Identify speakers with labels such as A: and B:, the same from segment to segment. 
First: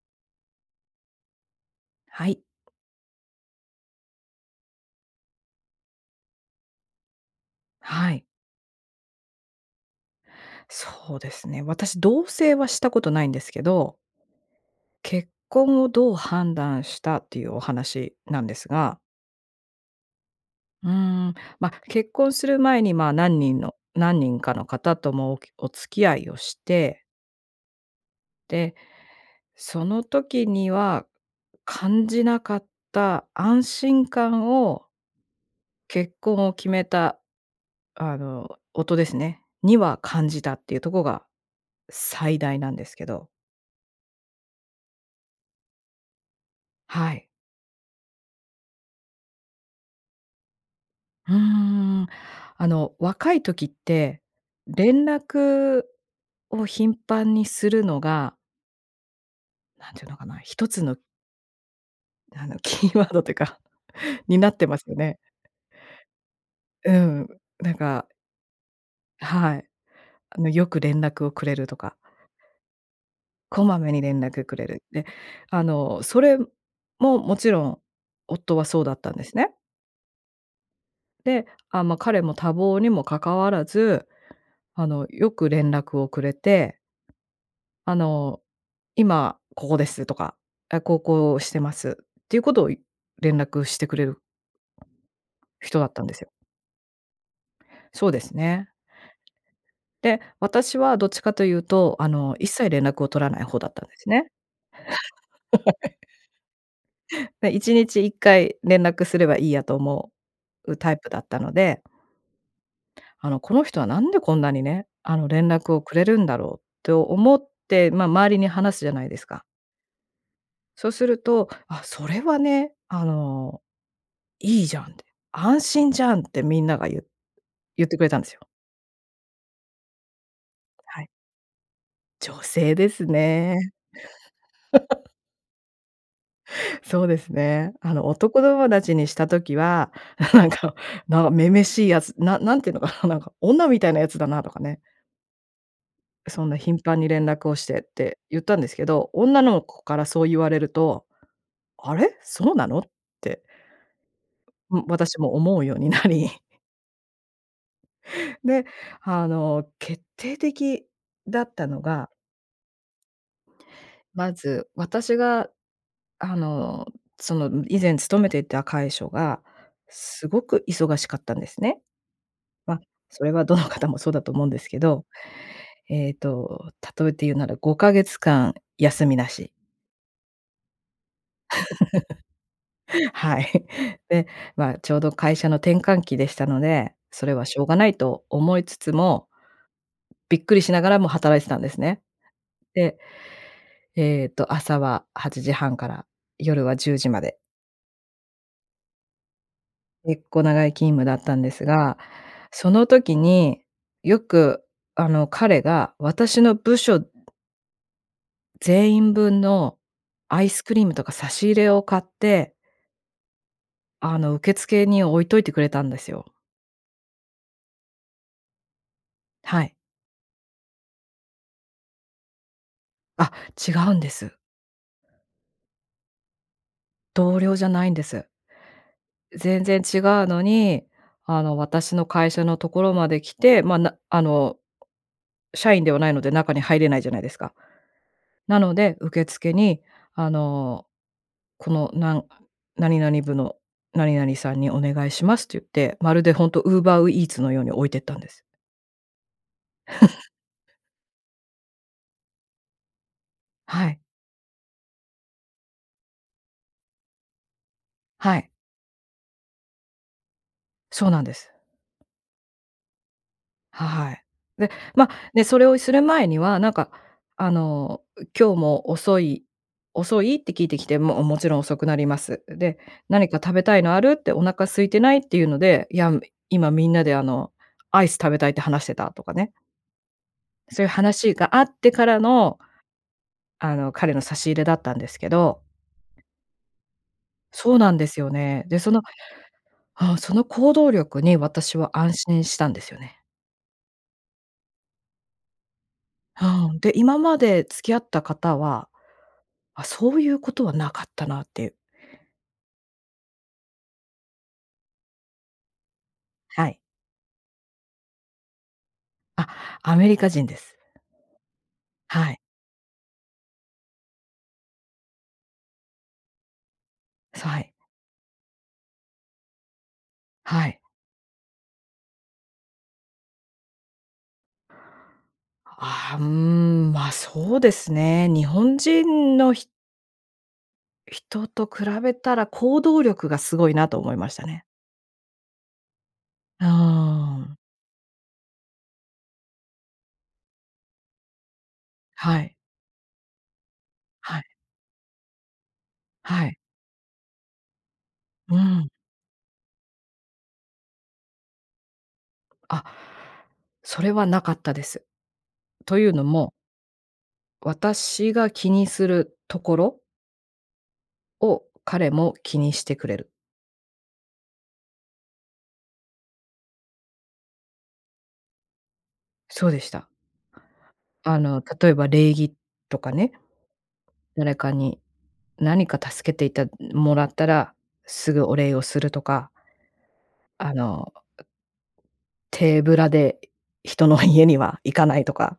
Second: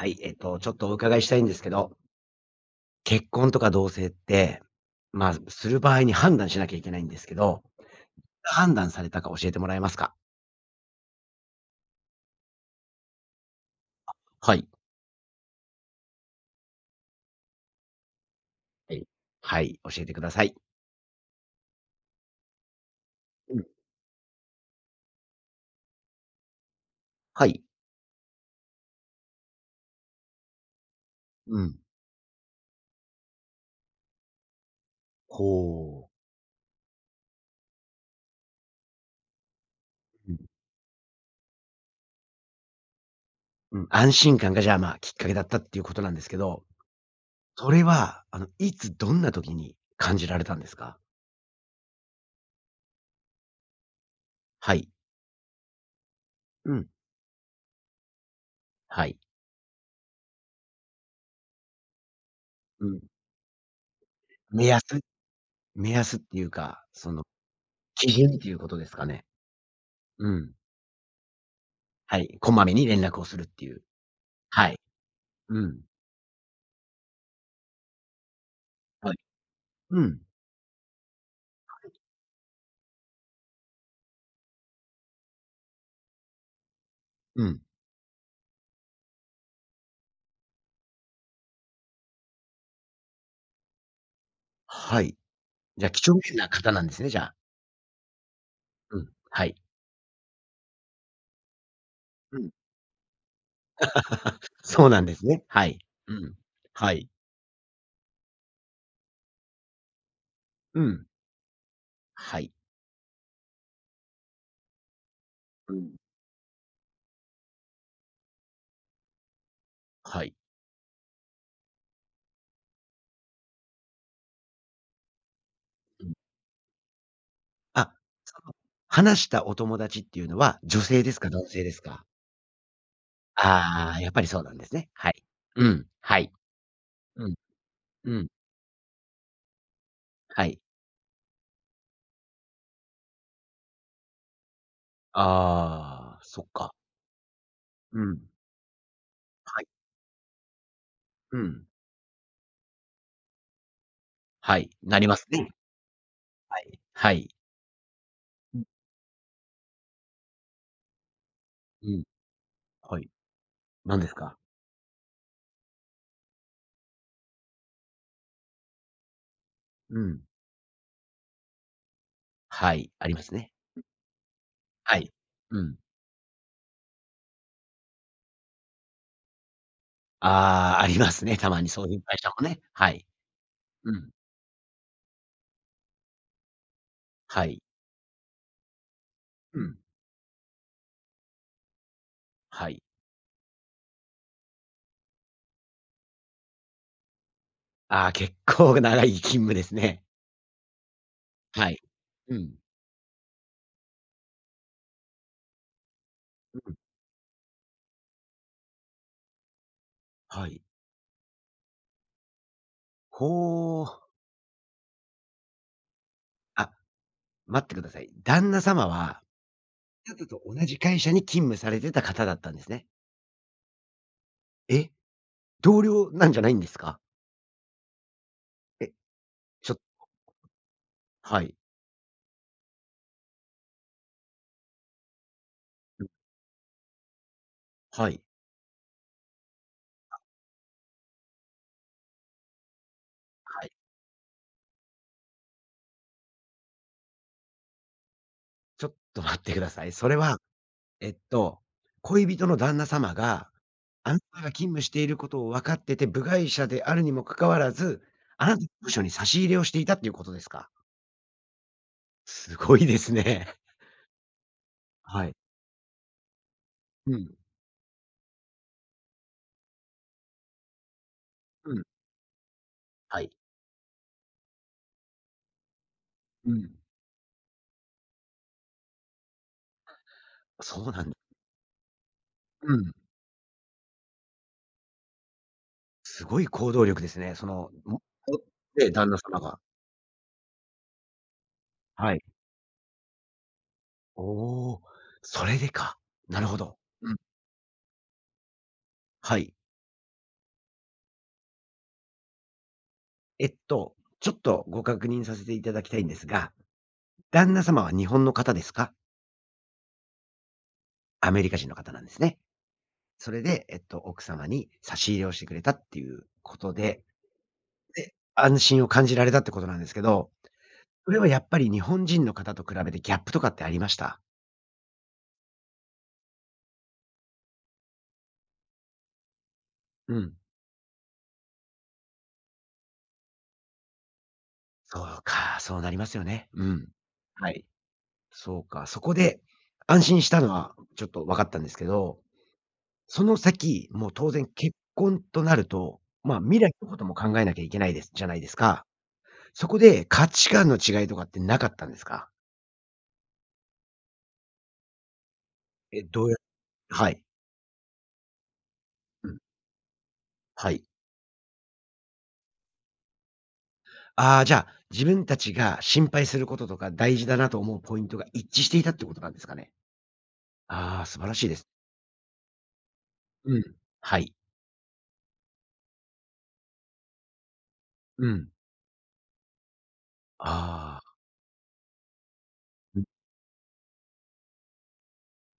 A: はい、えっと、ちょっとお伺いしたいんですけど。
B: はい。
A: 結婚とか同棲って、ま、する場合に判断しなきゃいけないんですけど、
B: はい。
A: 判断されたか教えてもらえますか？
B: そうですね、私、同棲はしたことないんですけど。
A: あ、はい。
B: 結婚をどう判断したっていうお話なんです
A: は
B: が。
A: い、はい、教えてください。
B: うーん。ま、結婚する前に、まあ、何
A: う
B: 人
A: ん。
B: の何人かの方ともおきお付き合いをして。
A: はい。
B: で、その時には、
A: うん。
B: 感じなかった安心感を
A: ほ。
B: 結婚を決めた、あの、夫ですね、には感
A: う
B: じ
A: ん。
B: たっていうとこが、最大なんですけど。
A: うん、安心感が、じゃあ、まあ、きっかけだったっていうことなんですけど、
B: はい。
A: それは、あの、いつどんな時に感じられたんですか？
B: うーん。あの、若い時って、
A: はい。
B: 連絡を
A: うん。
B: 頻繁にするのが
A: はい。
B: 何て言うのかな、1つのあの、
A: う
B: キー
A: ん。
B: ワードというか、になっ
A: 目
B: てま
A: 安。
B: すよね。
A: 目安っていうか
B: うー
A: その、
B: ん、なんか。
A: 基準ということですかね。
B: はい。
A: う
B: あの、
A: ん。
B: よく連絡をくれるとか。
A: はい、こまめに連絡をするっ
B: こ
A: てい
B: ま
A: う。
B: めに連絡くれ
A: はい。
B: る。で、
A: う
B: あ
A: ん。
B: の、それも、もちろん、夫はそうだった
A: は
B: ん
A: い。
B: ですね。
A: うん。
B: で、あ、
A: はい。
B: ま、彼も多忙にも関わらず、あの、よく連絡をくれて、
A: うん。
B: あの、「今ここです」とか、「あ、こうこうしてます」っていうことをい連絡してくれる
A: はい。
B: 人だ
A: じゃ、
B: った
A: 几
B: んで
A: 帳
B: すよ。
A: 面な方なんですね、じゃあ。
B: そうですね。
A: うん。はい。
B: で、私はどっちかと言うと、あの、
A: う
B: 一
A: ん。
B: 切連絡を取らない方だったんですね。
A: そうなんですね。はい。う ん。はい。
B: て、1日1回連絡すればいいやと思う
A: う
B: タイプ
A: ん。
B: だったので。
A: はい。
B: あの、この人は何でこんなにね、あの、連絡
A: う
B: をく
A: ん。
B: れるんだろう、と思ってま、周りに話すじゃないですか。
A: はい。
B: そうすると、あ、それはね、あの、いいじゃんって、安心じ
A: うん。
B: ゃんってみんながゆう言っ
A: あ、
B: てくれたんです
A: そ
B: よ。
A: の話したお友達っていうのは女
B: は
A: 性
B: い。
A: ですか？男性ですか？
B: 女性ですね。
A: ああ、やっぱりそうなんですね。は い、うん。はい、
B: そうで
A: う
B: す
A: ん、
B: ね。あの、
A: うん。
B: 男友達にした時は、
A: は
B: なん
A: い。
B: か、なん、女々しいやつ、な何て言うのかな、なんか、女みたいなやつだなとかね。
A: ああ、そ
B: そ
A: っ
B: んな
A: か。
B: 頻繁に連絡をしてっ
A: う
B: て
A: ん。
B: 言ったんですけど、女
A: は
B: の
A: い。
B: 子からそう言われると、
A: うん。
B: あれ、そうなのって。
A: はい、
B: うん、
A: なりま
B: 私
A: す
B: も
A: ね。
B: 思うようになり。
A: はい。はい。う
B: で、
A: ん。
B: あの、決定的だったの
A: うん。
B: が
A: はい。何です
B: ま
A: か？
B: ず、私が、あの、その、以前勤めていた会しょが、
A: うん。
B: すごく忙しかったんですね。
A: は
B: ま、
A: い、ありま
B: それ
A: す
B: は
A: ね。
B: どの
A: うん。
B: 方もそうだと思うんですけ
A: は
B: ど。
A: い、うん。
B: えっと、例えて言うなら、5か月間休みなし。
A: ああ、ありますね、たまにそういう会社もね、はい。
B: はい。
A: うん。
B: で、まあ、ちょうど会社の転換期でしたので、それ
A: は
B: はし
A: い。
B: ょうがないと思いつつも
A: うん。
B: びっくりしながらも働いてたんですね。
A: はい。
B: で、ええと、朝は8時半から夜は10時まで。
A: ああ、結構長い勤務ですね。
B: 結構長い勤務だったんです
A: はい。
B: が、
A: うん。
B: その時に、よく、あの、彼が私の
A: うんう
B: 部
A: ん。
B: 署全員分のア
A: は
B: イ
A: い。
B: スクリームとか差し入れを買って
A: ほ。
B: あの、受付に置いといてくれたんですよ。
A: あ、待ってください。旦那様は
B: はい。
A: と同じ会社に勤務されてた方だったんですね。
B: あ、違うんです。
A: え、同僚なんじゃないんですか？
B: 同僚じゃないんです。
A: え、
B: 全
A: ち
B: 然
A: ょ
B: 違うのに、
A: は
B: あ
A: い。
B: の、私の会社の所まで来て、まあ、なあの、社員では
A: う
B: な
A: ん。
B: いので中に入れないじゃないですか。
A: はい。
B: なので受付に、
A: あ。
B: あの、この、なの何々部の
A: はい。
B: 何々さんにお願いしますって言って、まるでほんと、Uber う Eats のように置いてったんです。
A: ちょっと待ってください。それ は、えっと、恋人の旦那様が、
B: はい。
A: あなたが勤務していることをわかってて、部外者であるにもかかわらず、
B: は
A: あ
B: い。
A: なたの部署に差し入れをしていたっていうことですか？
B: そうなんです。
A: すごいですね。
B: はい。で、ま、
A: はい。
B: ね、それをする前には、なんか、
A: うん。
B: あの、ん、今日も遅い遅い？って聞いてきて、も、おもちろん
A: う
B: 遅
A: ん。
B: くなります、で、
A: は
B: 何
A: い。
B: か食べたいのある？って、お腹空いてない？っていうので、いや、み
A: う
B: 今
A: ん。
B: みんなで、あの、アイス食べたいって話してた、とかね。そ
A: そ
B: ういう
A: うなん
B: 話があってからの
A: うん。
B: あの、彼の差し入れだったんですけど。
A: すごい行動力ですね。その、
B: そうな
A: ん、
B: ん
A: お、
B: ですよね。で、
A: え
B: そ
A: え、
B: の
A: 旦那様が。
B: うん、その行動力に私は安
A: はい。
B: 心したんですよね。
A: おお、それでか。なるほ
B: う
A: ど。
B: ん、で、
A: う
B: 今
A: ん。
B: まで付き合った方は、
A: はい。
B: あ、そういうことは無かったなって。
A: えっと、ちょっとご確認させていただきたいんですが、
B: はい。
A: 旦那様は日本の方ですか？
B: あ、アメリカ人です。
A: アメリカ人の方なんです
B: はい。
A: ね。それで、えっと、奥様に差し入れをしてくれたっていうことで。
B: そう、はい。
A: で、安心を感じられたってことなんですけど、
B: はい。
A: それはやっぱり日本人の方と比べてギャップとかってありました？
B: ああ、うーん、ま、そうですね。日本人のひ
A: うん。
B: 人と比べたら、行動力が凄いなと思いましたね。
A: そうか、そうなりますよね。
B: う
A: う
B: ー
A: ん。は
B: ん。
A: い。そうか、そこで安心したのはちょっと分かったんですけど、
B: はい。
A: その先もう当
B: はい。
A: 然結婚となると、まあ
B: はい。
A: 未来のことも考えなきゃいけないですじゃないで
B: う
A: すか？
B: ん。
A: そこで価値観の違いとかってなかったんですか？
B: あ、それはなかったです。と
A: え、
B: いうの
A: どうや
B: も
A: はい。
B: 私が気にす
A: う
B: る
A: ん。
B: ところ
A: はい。
B: を彼も気にしてくれる。
A: ああ、じゃあ、自分達が心配する事とか、大事だなと思うポイントが一致していたって事なんですか
B: そう
A: ね。
B: でした。
A: ああ、素晴ら
B: あ
A: しいで
B: の、
A: す。
B: 例えば礼儀とかね。
A: うん。はい。
B: 誰かに何か助けていたもらったら、
A: う
B: すぐ
A: ん。
B: お礼をするとか。あ
A: ああ。
B: の、手ぶ
A: うん。
B: らで人の家には行かないとか。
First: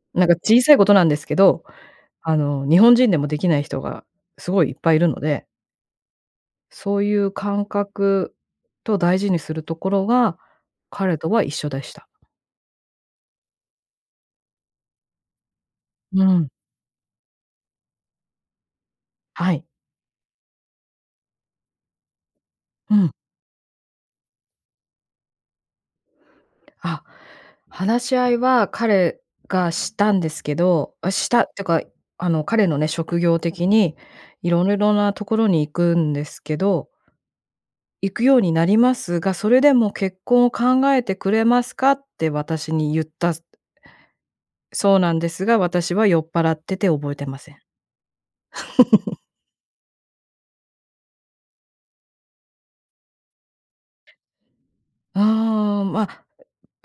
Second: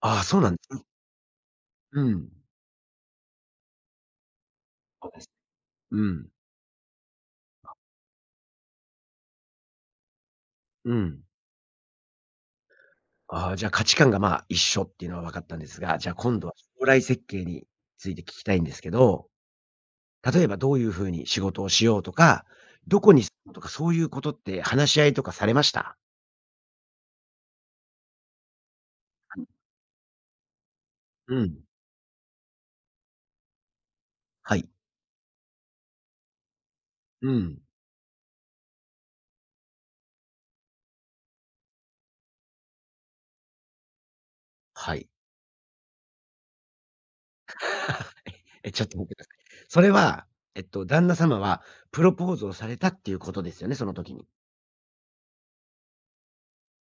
A: ああ、
B: なんか
A: そうなん
B: 小さ
A: う
B: い
A: ん。
B: 事なんですけど、
A: うー
B: あ
A: ん。
B: の、日本人でも出来ない人が凄いいっぱいいる
A: そう
B: の
A: です。
B: で。
A: うん。
B: そう言う感
A: あ。
B: 覚と大事にするところが、
A: う
B: 彼
A: ん。
B: とは一緒でした。
A: ああ、じゃ、価値観が、まあ、一緒っていうのは分かったんですが、じゃ、
B: うー
A: 今度
B: ん。
A: は、将来設計について聞きたいんですけど。
B: はい。
A: 例えば、どう言う風に仕事をしようとか、
B: う
A: 何
B: ん。
A: 処に住むとか、そう言う事って話し合いとかされました？
B: あ、話し合いは彼
A: はい。
B: がしたんですけど、あ、し
A: う
B: たっ
A: ん。
B: てか、あの、彼のね、職業的に、
A: は
B: 色
A: い。
B: んな所に行くんですけど。
A: うん。
B: 行くようになりますが、それでも結婚を考えてくれますかって私に言った
A: は
B: そう
A: い。
B: なんですが、私は酔っぱらってて覚えていません。
A: え、え、ちょっと待っ て下さい。それは、えっと、旦那様はプロポーズをされたって言う事ですよね、その時に。
B: ああ、ま、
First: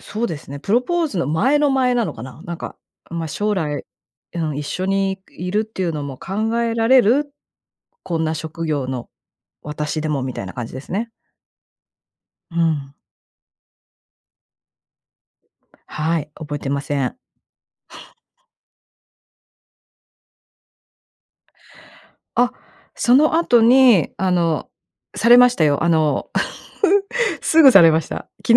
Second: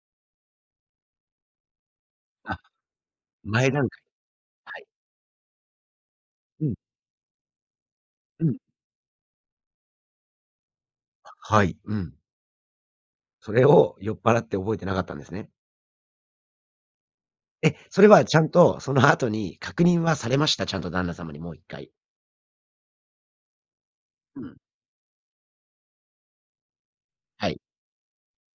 B: そうですね、プロポーズの前の前なのかな、な
A: あ。
B: んか、ん、ま、将
A: 前
B: 来、
A: 段階、
B: うん、一
A: は
B: 緒
A: い。
B: にいるっていうのも考
A: うん。
B: えられる？こんな
A: うん。
B: 職業の私でも、みたいな感じですね。
A: あ、はい。うん。
B: うん。
A: それを酔っぱらって、覚えてなかったんですね。
B: はい、覚えてません。
A: え、それはちゃんと、その後に確認はされました？ちゃんと旦那様にもう1回。
B: あ、その後に、あ
A: うん。
B: の、されましたよ。あの、
A: はい。
B: すぐされました。昨日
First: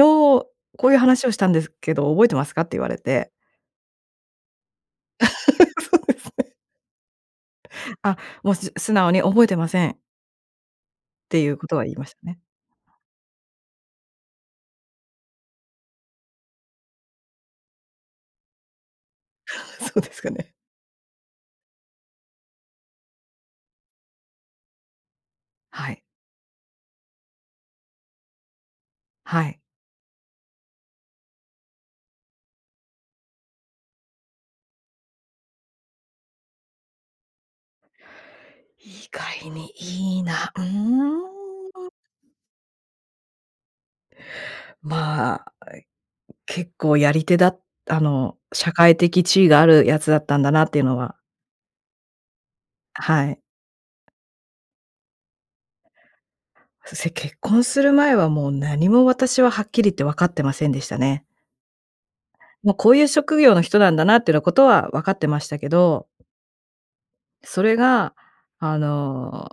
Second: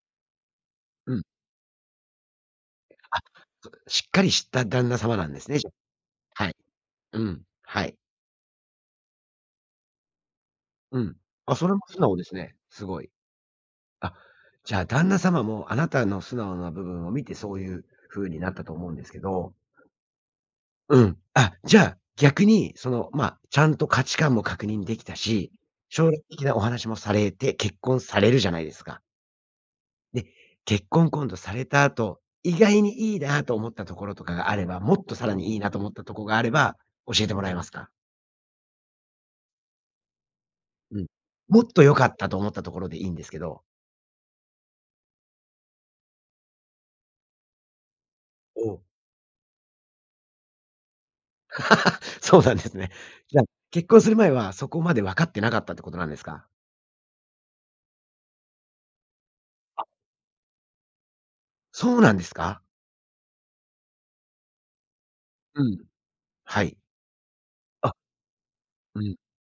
B: こう言う
A: うん。
B: 話をしたんですけど、覚えてますかって言われ
A: [unintelligible] あ、
B: て。
A: そうでしっかりした旦那様なんですね、じゃ。
B: そうです
A: は
B: ね。
A: い。うん。はい。
B: あ、もう、す素直に覚えてません
A: うん。
B: て言う
A: あ、それ
B: 事
A: も
B: は言い
A: 素
B: まし
A: 直
B: た
A: です
B: ね。
A: ね、凄い。あ、じゃあ、旦那様も、あなたの素直な部分を見て、そう言う風になったと思うんですけど。
B: そうですかね。
A: うん、あ、じゃ、逆に、その、ま、ちゃんと価値観も確認出来たし、
B: はい。
A: 将来的なお話もされて、結婚されるじゃないですか？
B: はい。
A: で、結婚、今度された後、意外に良いなと思ったところとかがあれば、もっとさらにいいなと思ったとこがあれば教えてもらえますか？
B: 意外に良いな。うー
A: うん。
B: ん。
A: もっと良かったと思ったところでいいんですけど。
B: まあ。え、結構やり手だあの
A: お
B: 社
A: お。
B: 会的地位があるやつだったんだなっていうのは。
A: そうなんですね。
B: は
A: じゃ、
B: い。
A: 結婚する前はそこまで分かってなかったってことなんですか？
B: せ結婚する前はもう何も私ははっき
A: あ。
B: り言って分かってませんでしたね。
A: そうなんですか？
B: もうこういう職業の人なんだなってなことは分かってました
A: う
B: け
A: ん、
B: ど。
A: はい。
B: それ
A: あ。
B: が、あ
A: うん。
B: の、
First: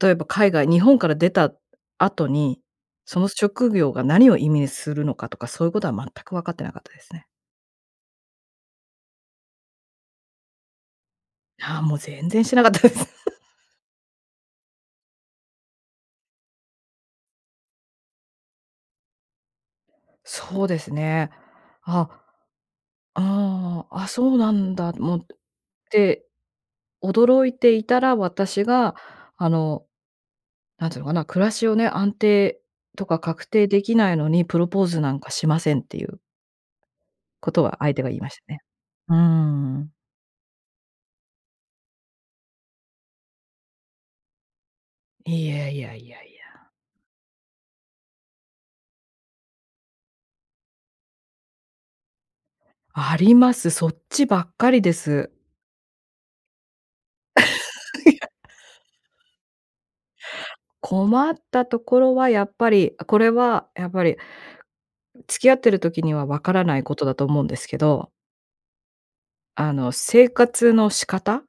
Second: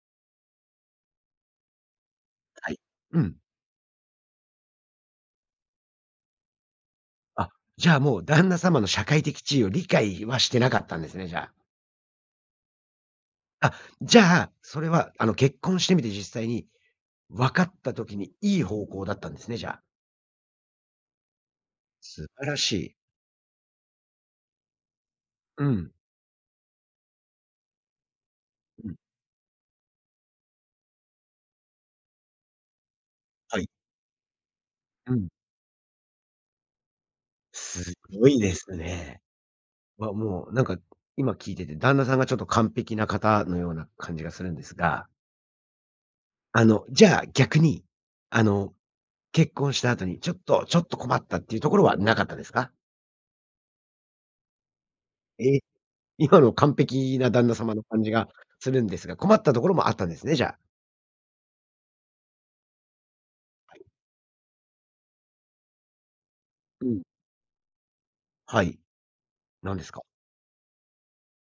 B: 例えば海外日本から出た後に、
A: はい。う
B: その
A: ん。
B: 職業が何を意味するのかとか、そういうことは全く分かってなかったですね。
A: あ、じゃ、もう旦那様の社会的地位を理解はしてなかったんですね、じゃ。
B: はあ、もう全然してなかったです。
A: あ、じゃあ、それはあの結婚してみて実際に分かった時に良い方向だったんですね。じゃあ。
B: そうですね。ああ。
A: 素晴らしい。
B: ああ、あ、そうなんだもっ
A: うん。
B: て、驚いていたら、私
A: う
B: が
A: ん。
B: あの、なんつうのかな、暮らしをね、安定とか確
A: は
B: 定
A: い。
B: できないのに、プロポーズな
A: う
B: ん
A: ん。
B: かしませんっていうことは
A: す
B: 相手が言い
A: ご
B: まし
A: い
B: た
A: で
B: ね。
A: す
B: うー
A: ね。
B: ん。
A: わ、もうなんか今聞いてて旦那さんがちょっと完璧な方のような感じがするんですが。
B: いやいやいやい
A: あ
B: や。
A: の、じゃあ逆に。あの、結婚した後にちょっとちょっと困ったっていうところはなかったですか？
B: あります。そっちばっかりです。
A: え、今の完璧な旦那様の感じ
B: い
A: が
B: や。
A: するんですが。困ったところもあったんですね、じゃあ。
B: 困ったところはやっぱり、これは
A: はい。
B: やっぱり。付き合ってる時には分からない
A: う
B: こ
A: ん。
B: とだと思うんですけど。
A: はい。
B: あ
A: 何で
B: の、
A: すか？
B: 生活の仕方？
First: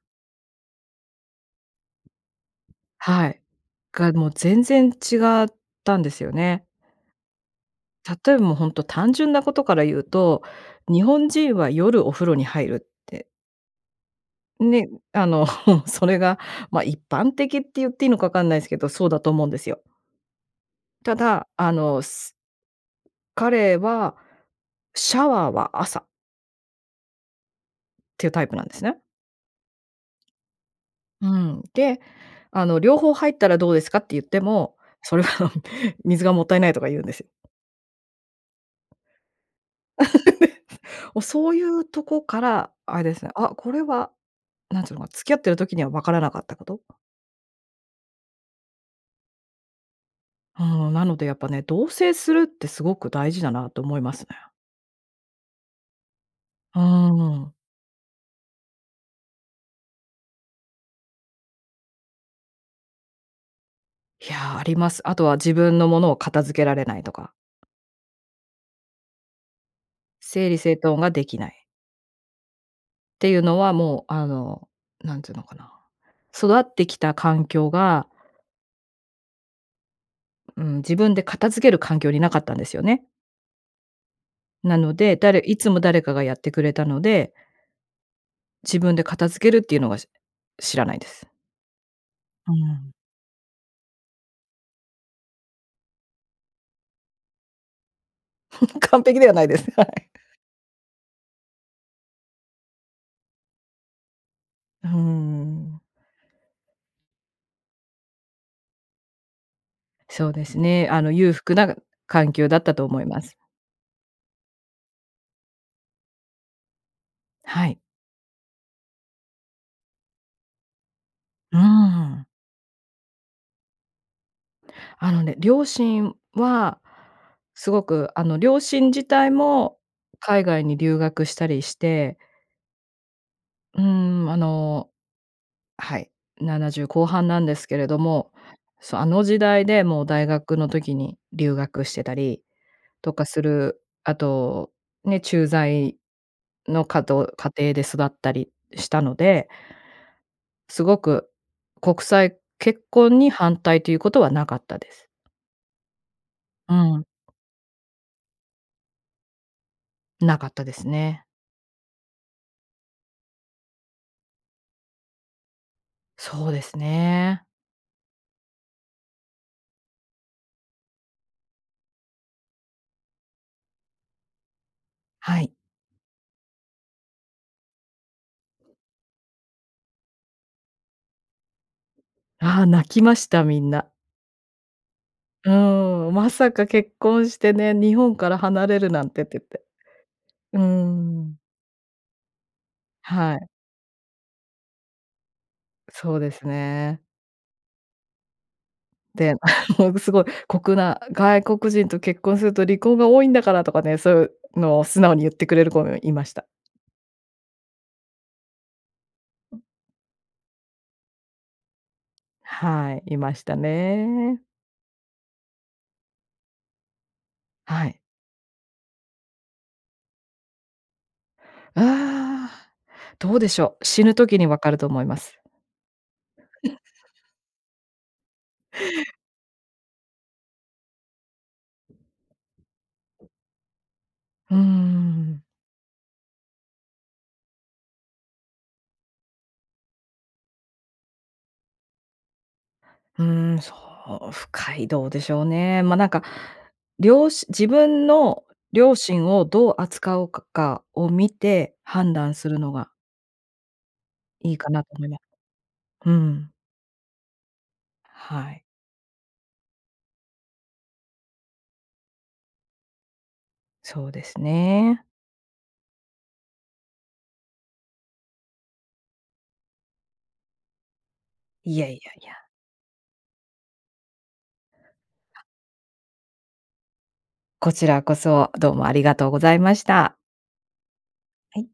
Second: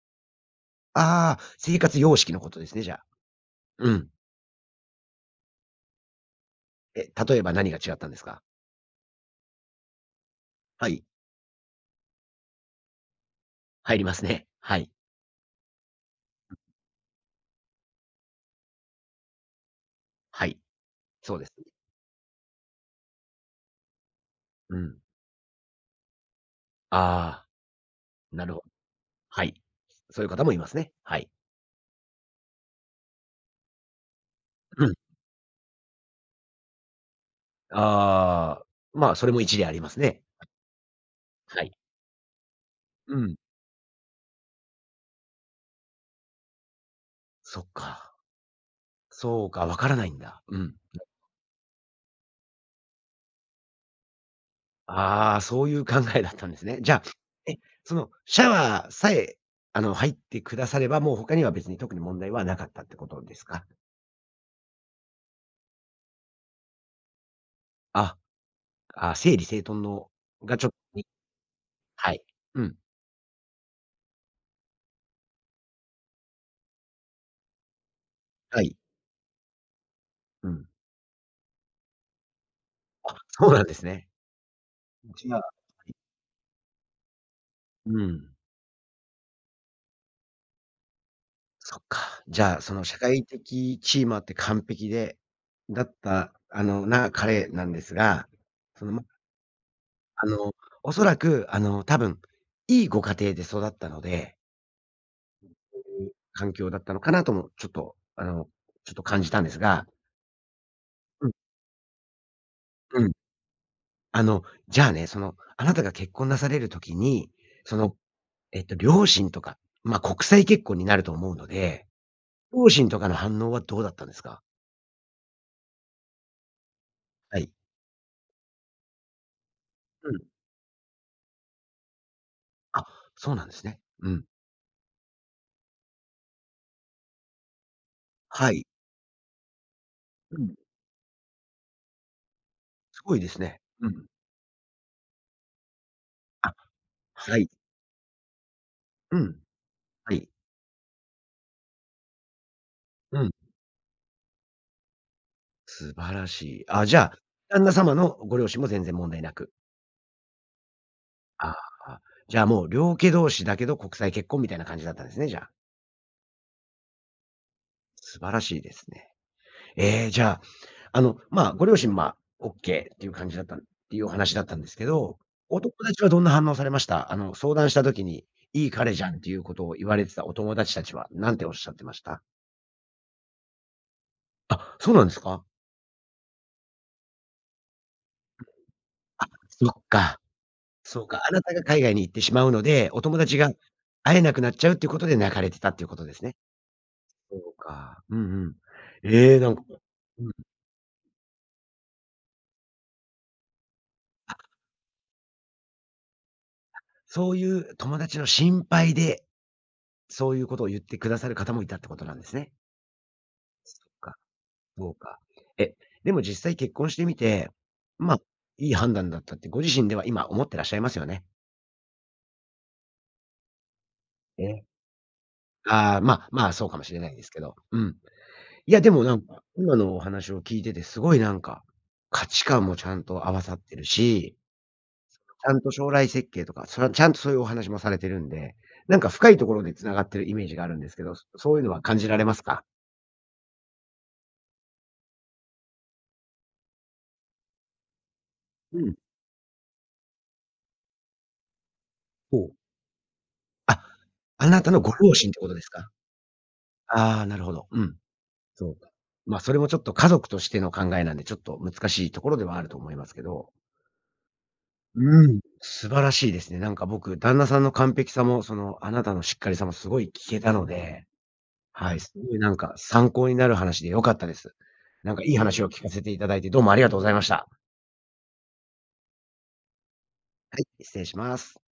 A: ああ。生活様式のことですね、じゃあ。
B: はい。
A: うん。
B: がもう、全然違ったんですよね。
A: え、例えば何が違ったんです
B: 例え、
A: か？
B: もう本当単純なことから言うと、
A: は
B: 日
A: い。
B: 本人は夜お風呂に入るって
A: 入りますね、は
B: ね、
A: い。
B: あの、それがま、一般的って言っていいのか分かんないんすけど、そうだと思うんですよ。
A: はい、
B: た
A: そうで
B: だ、
A: す。
B: あの彼は
A: うん。
B: シャワーは朝
A: ああ。
B: っていうタ
A: な
B: イ
A: る
B: プな
A: ほ
B: んですね。
A: はい。そういう方もいますね、は
B: う
A: い。
B: ん。で、「あの、両方入ったらどうですか」って言っても、
A: うん。
B: それは「水がもったいない」とか言うんですよ。
A: ああ。まあ、それも一理ありますね。
B: お、そう
A: は
B: い
A: い。
B: うとこから、あれで
A: う
B: すね、
A: ん。
B: あ、これは、なんて言うのかな、付き合ってる時には分からなかったこと。
A: そっか。そうか、わからないんだ。う
B: ふ
A: ん、
B: ん、
A: な
B: な
A: る
B: のでやっぱね、同棲するって凄く大事だなと思いますね。
A: ああ、そういう考えだったんです
B: ふ
A: ね。
B: う
A: じゃあ、
B: ん。
A: え、そのシャワーさえ、あの、入ってくださればもう他には別に特に問題はなかったってことですか？
B: いや、あります。あとは自分の物を、片付けられないとか。
A: あ、あ、整理整頓の
B: 整
A: が
B: 理
A: ちょ
B: 整頓
A: に
B: が出来ない
A: はい。うん。
B: っていうのはもう、あの、なんて言うのかな、育ってきた環境が
A: はい。う
B: う
A: ん。
B: ん、自分で片付ける環境になかったんですよね。
A: あ、そうなんですね。
B: なの
A: う
B: で、
A: ちな
B: 誰
A: ら、は
B: いつも
A: い
B: 誰かがやってくれたので。
A: うん。
B: 自分で片付けるっていうのが、し知らないです。
A: そっか。じ
B: う
A: ゃあ、その
B: ん。
A: 社会的地位もあって、完璧でだった、あの、な、彼なんですが、そ の
B: 完
A: ま
B: 璧ではないです。はい。
A: あの、恐らく、あの、多分いいご家庭で育ったので
B: うーん。
A: 環境だったのかなとも、ちょっと、あの、ちょっと感じたんですが。
B: そうですね、あの、
A: うん。
B: 裕福な環境だったと思
A: う
B: い
A: ん。
B: ます。
A: あの、じゃあね。その、あなたが結婚なされる時に、
B: は
A: そ
B: い。
A: の、えっと、両親とか、ま、国際結婚になると思うの
B: う
A: で。
B: んうん。
A: 両親とかの反応は、どうだったんですか？
B: あのね、両親は、
A: はい。
B: 凄くあの、両親自体も、
A: うん。
B: 海外に留学したりして
A: あ、そうなんですね。
B: う
A: うん。
B: ん、あのはい、70後半なんですけれども。
A: はい。
B: そう、あの時代で、もう大
A: うん。
B: 学の時に留学してたり
A: す
B: と
A: ごい
B: か
A: です
B: す
A: ね。
B: る、
A: うん。
B: あとね、駐在
A: あ、
B: のかと
A: は
B: 家
A: い。
B: 庭で育ったりしたの
A: うん、
B: で。
A: はい。
B: すごく、国際結婚
A: う
B: に
A: ん。
B: 反対ということはなかったです。
A: 素晴らしい。
B: う
A: あ、じ
B: ん。
A: ゃあ、旦那様のご両親も全然問題なく。
B: なかったですね。
A: ああ、じゃあもう良家同士だけど国際結婚みたいな感じだったんですね、じゃあ。
B: そうですね。
A: 素晴らしいですね。え、じゃあ、あの、ま、ご両親、ま、オッケーっていう感じだったっていうお話だったんですけど。
B: はい。
A: お友達はどんな反応されました？あの、相談した時に「いい彼じゃん」っていうことを言われてたお友達たちは何ておっしゃってました？
B: ああ、泣きました、みんな。
A: あ、そうなんですか？
B: うん、まさか結婚してね、日本から離れるなんてっ
A: あ、
B: て言って。
A: そっか。
B: う
A: そうか。あ
B: ん。
A: なたが海外に行ってしまうので、お友
B: は
A: 達
B: い。
A: が会えなくなっちゃうっていうことで泣かれてたっていうこと
B: そ
A: で
B: う
A: す
B: で
A: ね。
B: すね。
A: そうか、うんうん。
B: で、
A: え、なんか
B: もう凄い
A: うん。
B: 酷な、「外国人と結婚すると離婚が多いんだから」とかね、そうい
A: あ。
B: うのを素直に言ってくれる子もいました。
A: そういう友達の心配で
B: うん。
A: そういうことを言ってくださる方もいたってことなんですね。
B: はい、いました
A: そっか。
B: ね。
A: そうか。え、でも実際結婚してみて、
B: はい。
A: ま、いい判断だったってご自身では今思ってらっしゃいますよね。
B: ああ。どうでしょう、死ぬ時に分
A: え。
B: かると思います。
A: ああ、まま、そうかもしれないで すけど、うん。いやでもなんか、今のお話を聞いててすごいなんか価値観もちゃんと合わさってるし。
B: うーん。
A: ちゃんと将来設計とか、それはちゃんとそういうお話もされてるんで。何か深いところで繋がってるイメージがあるんですけど。そそういうのは感じられますか？
B: うん、そう、深い、どうでしょうね。まなんか、りょうし自分の
A: うん。
B: 両親をどう扱うかかを見て判断
A: ほ
B: す
A: う。
B: るのが
A: あ、あ
B: いい
A: な
B: か
A: たの
B: なと
A: ご
B: 思い
A: 両
B: ます。
A: 親ってことですか？
B: うん。
A: ああ、なるほど、うん。
B: はい。
A: そうか。ま、それもちょっと家族としての考えなんでちょっと難しいところではあると思いますけど。
B: そうですね。
A: うん、素晴らしいですね。なんか僕、旦那さんの完璧さもその、あなたのしっかりさもすごい聞けたので。
B: いやい
A: はい、す
B: やい
A: ごい
B: や。
A: なんか参考になる話で良かったです。なんかいい話を聞かせて頂いてどうもありがとうございました。
B: こちらこそ、どうもありがとうございました。
A: はい、失礼しま
B: は
A: す。
B: い。